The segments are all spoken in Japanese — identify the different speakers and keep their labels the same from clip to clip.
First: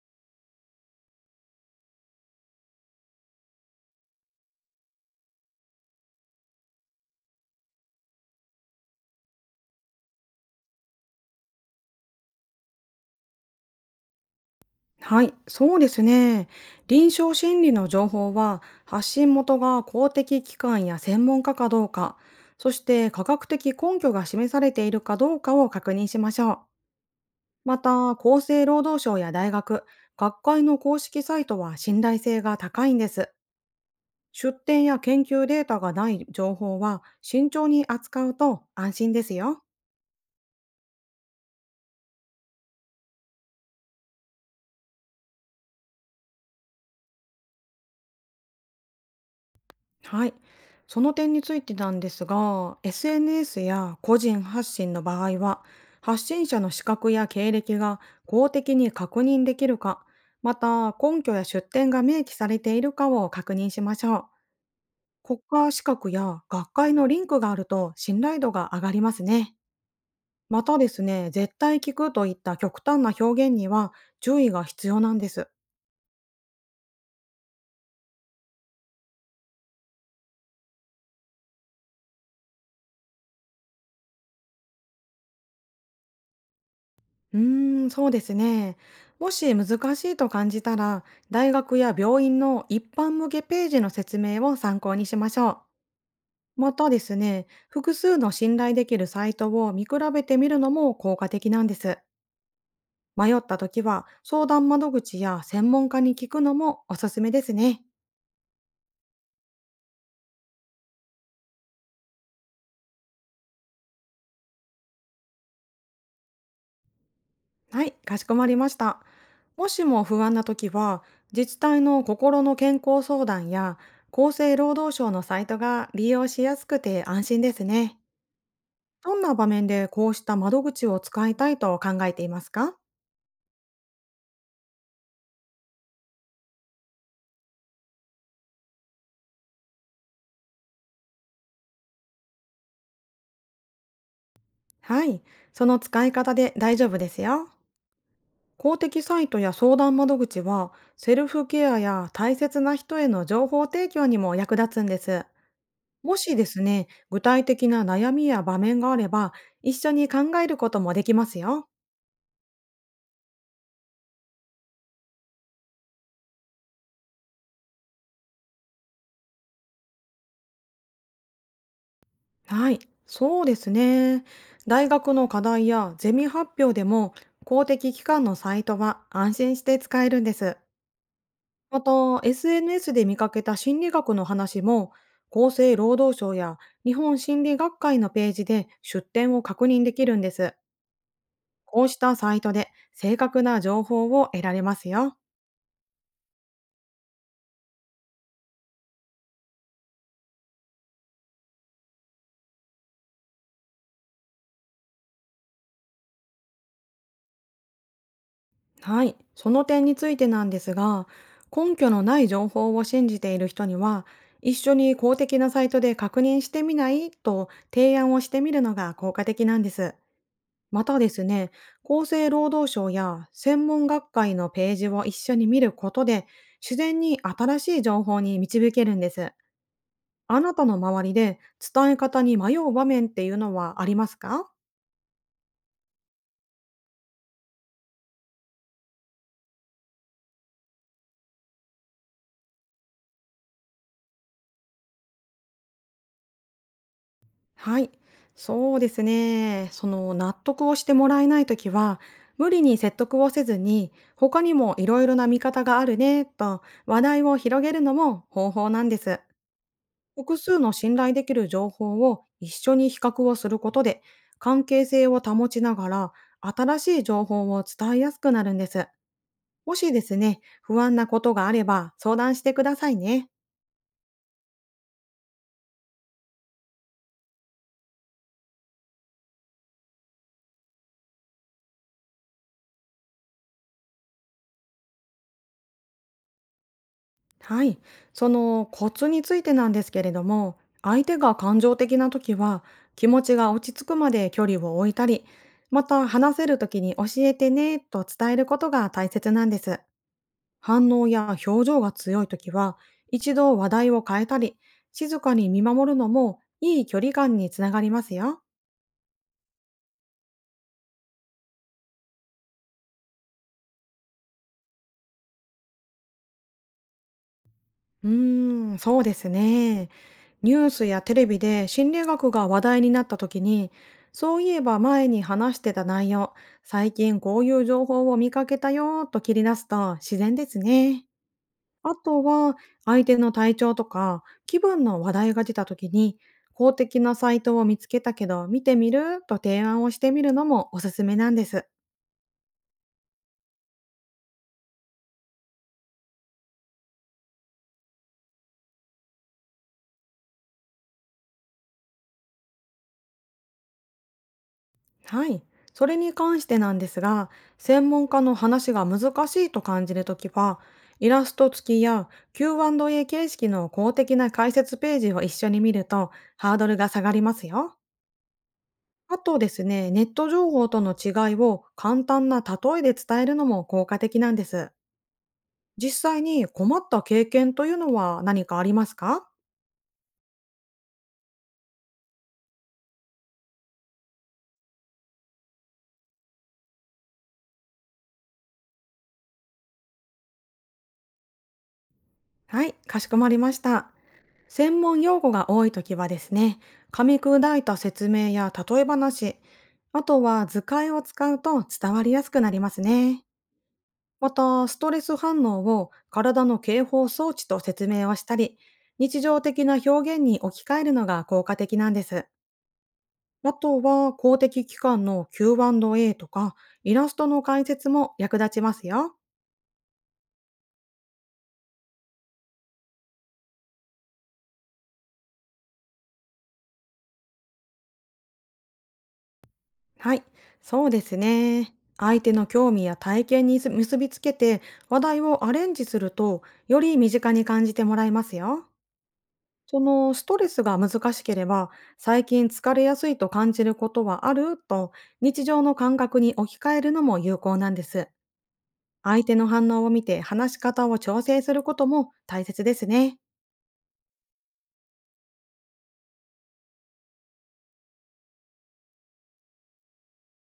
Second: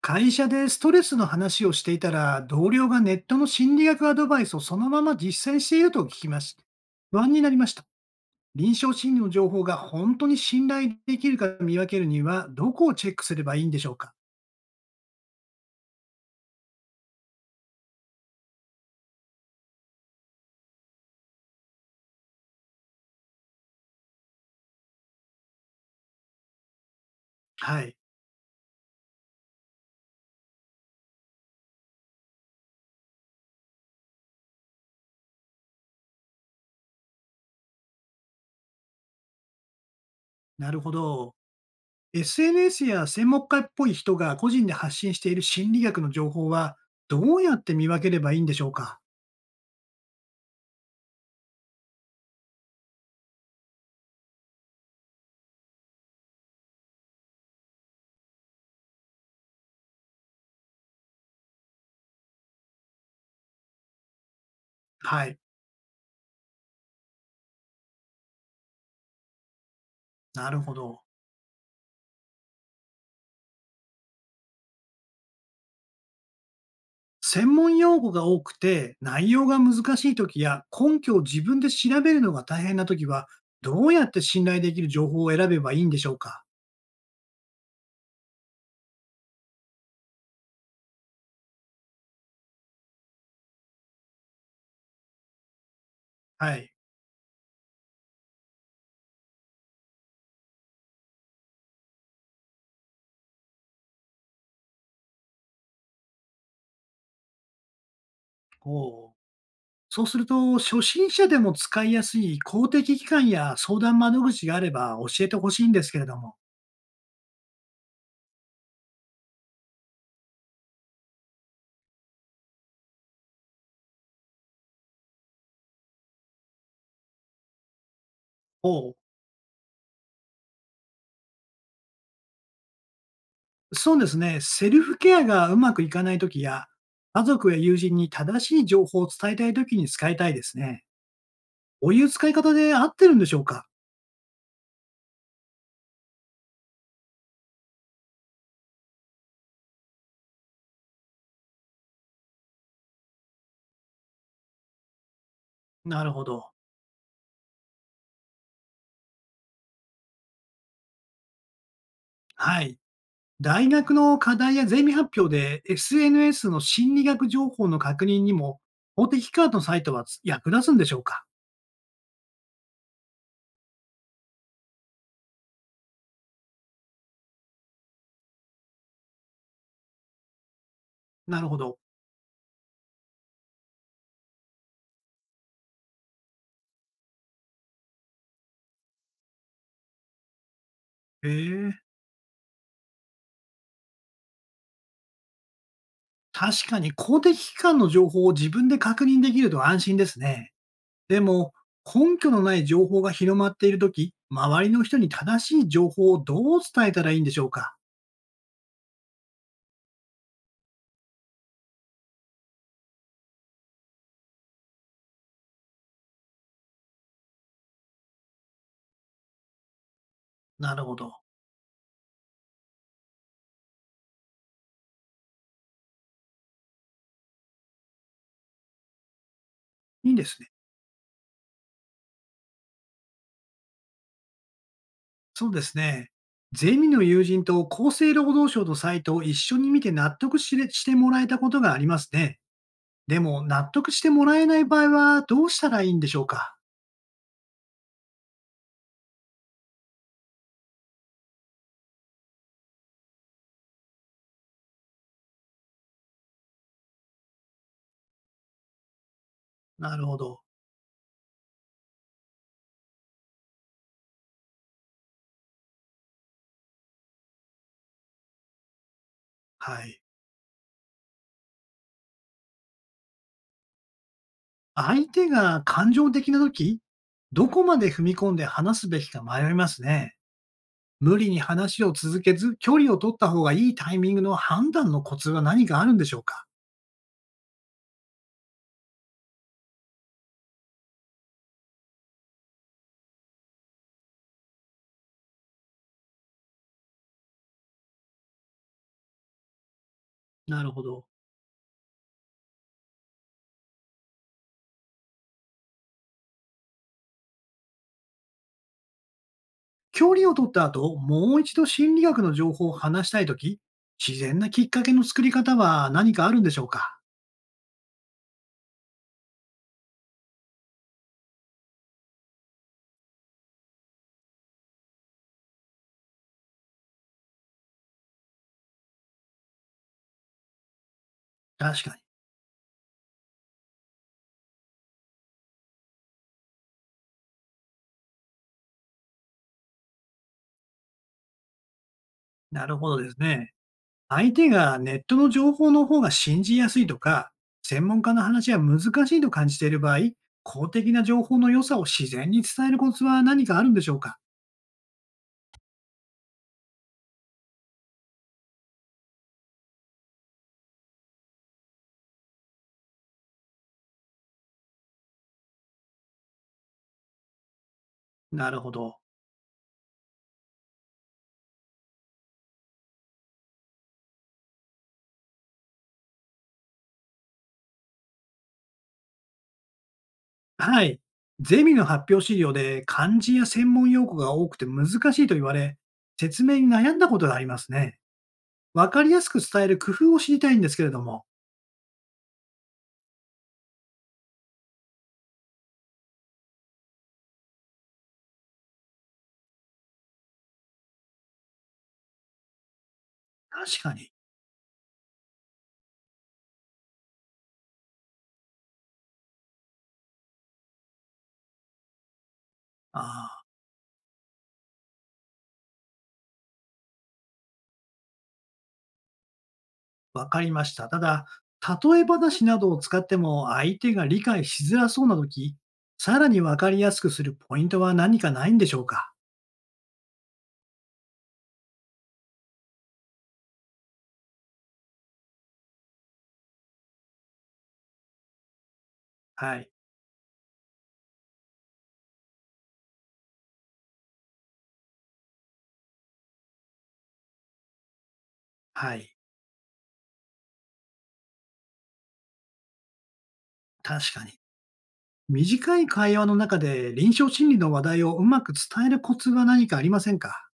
Speaker 1: 会社でストレスの話をしていたら、同僚がネットの心理学アドバイスをそのまま実践していると聞きました。不安になりました。臨床心理の情報が本当に信頼できるか見分けるには、どこをチェックすればいいんでしょうか？
Speaker 2: はい、そうですね。臨床心理の情報は、発信元が公的機関や専門家かどうか、そして科学的根拠が示されているかどうかを確認しましょう。ま
Speaker 1: はい。
Speaker 2: た、厚生労働省や大学、学会の公式サイトは信頼性が高いんです。出典や研究データがない情報は慎重に扱うと安心ですよ。
Speaker 1: なるほど。SNS や専門家っぽい人が個人で発信している心理学の情報は、どうやって見分ければいいんでしょうか？
Speaker 2: はい。その点についてなんですが、SNS や個人発信の場合は、発信者の資格や経歴が公的に確認できるか、また根拠や出典が明記されているかを確認しましょう。
Speaker 1: はい。
Speaker 2: 国家資格や学会のリンクがあると信頼度が上がりますね。
Speaker 1: なる
Speaker 2: ま
Speaker 1: ほ
Speaker 2: たで
Speaker 1: ど。
Speaker 2: すね、絶対聞くといった極端な表現には注意が必要なんです。
Speaker 1: 専門用語が多くて内容が難しい時や根拠を自分で調べるのが大変な時は、どうやって信頼できる情報を選べばいいんでしょうか？
Speaker 2: うーん、そうですね。もし難しいと感じたら、大学や病院の一般向けページの説明を参考にしましょう。
Speaker 1: はい。
Speaker 2: またですね、複数の信頼できるサイトを見比べてみるのも効果的なんです。迷った時は相談窓口や専門家に聞くのもおすすめですね。
Speaker 1: おう。そうすると初心者でも使いやすい公的機関や相談窓口があれば教えてほしいんですけれども。
Speaker 2: はい、かしこまりました。もしも不安な時は、自治体の心の健康相談や厚生労働省のサイトが利用しやすくて安心ですね。
Speaker 1: おう。
Speaker 2: どんな場面でこうした窓口を使いたいと考えていますか？
Speaker 1: そうですね。セルフケアがうまくいかない時や家族や友人に正しい情報を伝えたい時に使いたいですね。こういう使い方で合ってるんでしょうか？
Speaker 2: はい。その使い方で大丈夫ですよ。公的サイトや相談窓口は、セルフケアや大切な人への情報提供にも役立つんです。
Speaker 1: なる
Speaker 2: も
Speaker 1: ほ
Speaker 2: しで
Speaker 1: ど。
Speaker 2: すね、具体的な悩みや場面があれば、一緒に考えることもできますよ。
Speaker 1: はい。大学の課題やゼミ発表で SNS の心理学情報の確認にも公的機関のサイトは役立つんでしょうか？
Speaker 2: はい。そうですね。大学の課題やゼミ発表でも、公的機関のサイトは安心して使えるんです。
Speaker 1: なるほど。
Speaker 2: また、SNS で見かけた心理学の話も、厚生労働省や日本心理学会のページで出典を確認できるんです。
Speaker 1: へえ。
Speaker 2: こうしたサイトで正確な情報を得られますよ。
Speaker 1: 確かに公的機関の情報を自分で確認できると安心ですね。でも、根拠のない情報が広まっているとき、周りの人に正しい情報をどう伝えたらいいんでしょうか？
Speaker 2: はい、その点についてなんですが、根拠のない情報を信じている人には、一緒に公的なサイトで確認してみないと提案をしてみるのが効果的なんです。
Speaker 1: なる
Speaker 2: ま
Speaker 1: ほ
Speaker 2: たで
Speaker 1: ど。
Speaker 2: すね、厚生労働省や専門学会のページを一緒に見ることで、自然に新しい情報に導けるんです。
Speaker 1: いいです
Speaker 2: あ
Speaker 1: ね。
Speaker 2: なたの周りで伝え方に迷う場面っていうのはありますか？
Speaker 1: そうですね。ゼミの友人と厚生労働省のサイトを一緒に見て納得しれしてもらえたことがありますね。でも、納得してもらえない場合はどうしたらいいんでしょうか。
Speaker 2: はい。そうですね。その納得をしてもらえないときは、無理に説得をせずに、他にもいろいろな見方があるね、と話題を広げるのも方法なんです。
Speaker 1: なるほ
Speaker 2: 複
Speaker 1: ど。
Speaker 2: 数の信頼できる情報を一緒に比較をすることで、関係性を保ちながら、新しい情報を伝えやすくなるんです。も
Speaker 1: は
Speaker 2: し
Speaker 1: い。
Speaker 2: ですね、不安なことがあれば相談してくださいね。
Speaker 1: 相手が感情的な時、どこまで踏み込んで話すべきか迷いますね。無理に話を続けず、距離を取った方がいいタイミングの判断のコツは何かあるんでしょうか？
Speaker 2: はい。そのコツについてなんですけれども、相手が感情的な時は、気持ちが落ち着くまで距離を置いたり、また話せる時に教えてねと伝えることが大切なんです。
Speaker 1: なるほ
Speaker 2: 反
Speaker 1: ど。
Speaker 2: 応や表情が強い時は、一度話題を変えたり、静かに見守るのもいい距離感につながりますよ。
Speaker 1: 距離を取った後、もう一度心理学の情報を話したいとき、自然なきっかけの作り方は何かあるんでしょうか？
Speaker 2: うーん、そうですね。ニュースやテレビで心理学が話題になった時に、そういえば前に話してた内容、最近こういう情報を見かけたよーと切り出すと自然ですね。
Speaker 1: 確
Speaker 2: あ
Speaker 1: かに。
Speaker 2: とは、相手の体調とか気分の話題が出た時に、公的なサイトを見つけたけど見てみると提案をしてみるのもおすすめなんです。
Speaker 1: なるほどですね。相手がネットの情報の方が信じやすいとか、専門家の話は難しいと感じている場合、公的な情報の良さを自然に伝えるコツは何かあるんでしょうか？
Speaker 2: はい。それに関してなんですが、専門家の話が難しいと感じるときは、イラスト付きや Q&A 形式の公的な解説ページを一緒に見るとハードルが下がりますよ。
Speaker 1: なるほど。
Speaker 2: あとですね、ネット情報との違いを簡単な例えで伝えるのも効果的なんです。実際に困った経験というのは何かありますか？
Speaker 1: はい。ゼミの発表資料で漢字や専門用語が多くて難しいと言われ、説明に悩んだことがありますね。わかりやすく伝える工夫を知りたいんですけれども。
Speaker 2: はい、かしこまりました。専門用語が多いときはですね、噛み砕いた説明や例え話、あとは図解を使うと伝わりやすくなりますね。
Speaker 1: 確かに。
Speaker 2: また、ストレス反応を体の警報装置と説明をしたり、日常的な表現に置き換えるのが効果的なんです。
Speaker 1: ああ。
Speaker 2: あとは公的機関の Q&A とかイラストの解説も役立ちますよ。
Speaker 1: わかりました。ただ、例え話などを使っても相手が理解しづらそうなとき、さらにわかりやすくするポイントは何かないんでしょうか？
Speaker 2: はい、そうですね。相手の興味や体験に結びつけて話題をアレンジすると、より身近に感じてもらえますよ。
Speaker 1: はい。
Speaker 2: そのストレスが難しければ、最近疲れやすいと感じることはあると日常の感覚に置き換えるのも有効なんです。
Speaker 1: はい。
Speaker 2: 相手の反応を見て話し方を調整することも大切ですね。
Speaker 1: 確かに。短い会話の中で臨床心理の話題をうまく伝えるコツは何かありませんか？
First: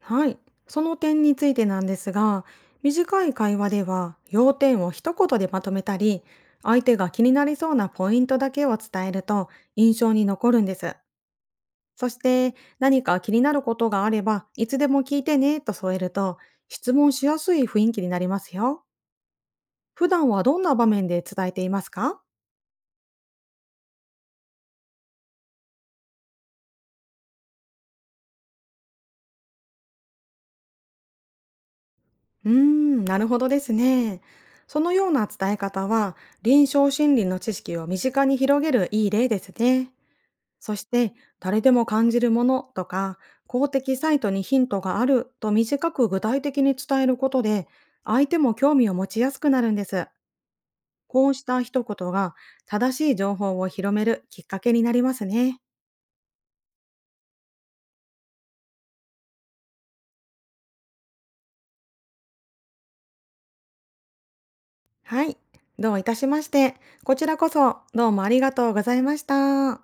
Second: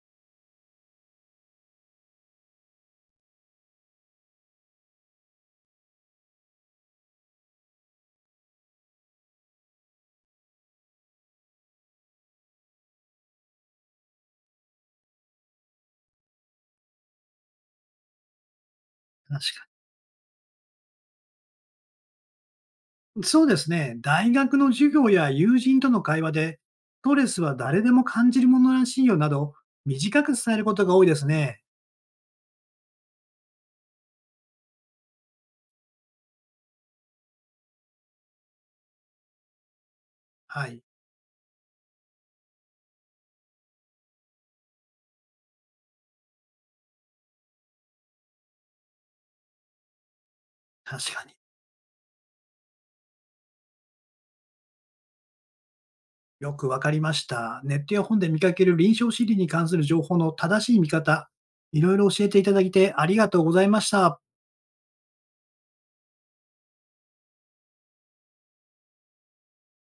Speaker 2: はい。その点についてなんですが、短い会話では要点を一言でまとめたり、相手が気になりそうなポイントだけを伝えると印象に残るんです。そして何か気になることがあればいつでも聞いてねと添えると、質問しやすい雰囲気になりますよ。
Speaker 1: 確か
Speaker 2: 普段はどんな場面で伝えていますか？
Speaker 1: に。そうですね。大学の授業や友人との会話で、ストレスは誰でも感じるものらしいよなど、短く伝えることが多いですね。
Speaker 2: うーん、なるほどですね。そのような伝え方は臨床心理の知識を身近に広げるいい例ですね。
Speaker 1: は
Speaker 2: そ
Speaker 1: い。
Speaker 2: して、誰でも感じるものとか、公的サイトにヒントがあると短く具体的に伝えることで、相手も興味を持ちやすくなるんです。
Speaker 1: 確か
Speaker 2: こ
Speaker 1: に。
Speaker 2: うした一言が正しい情報を広めるきっかけになりますね。
Speaker 1: よくわかりました。ネットや本で見かける臨床心理に関する情報の正しい見方、いろいろ教えていただいてありがとうございました。
Speaker 2: はい。どういたしまして。こちらこそどうもありがとうございました。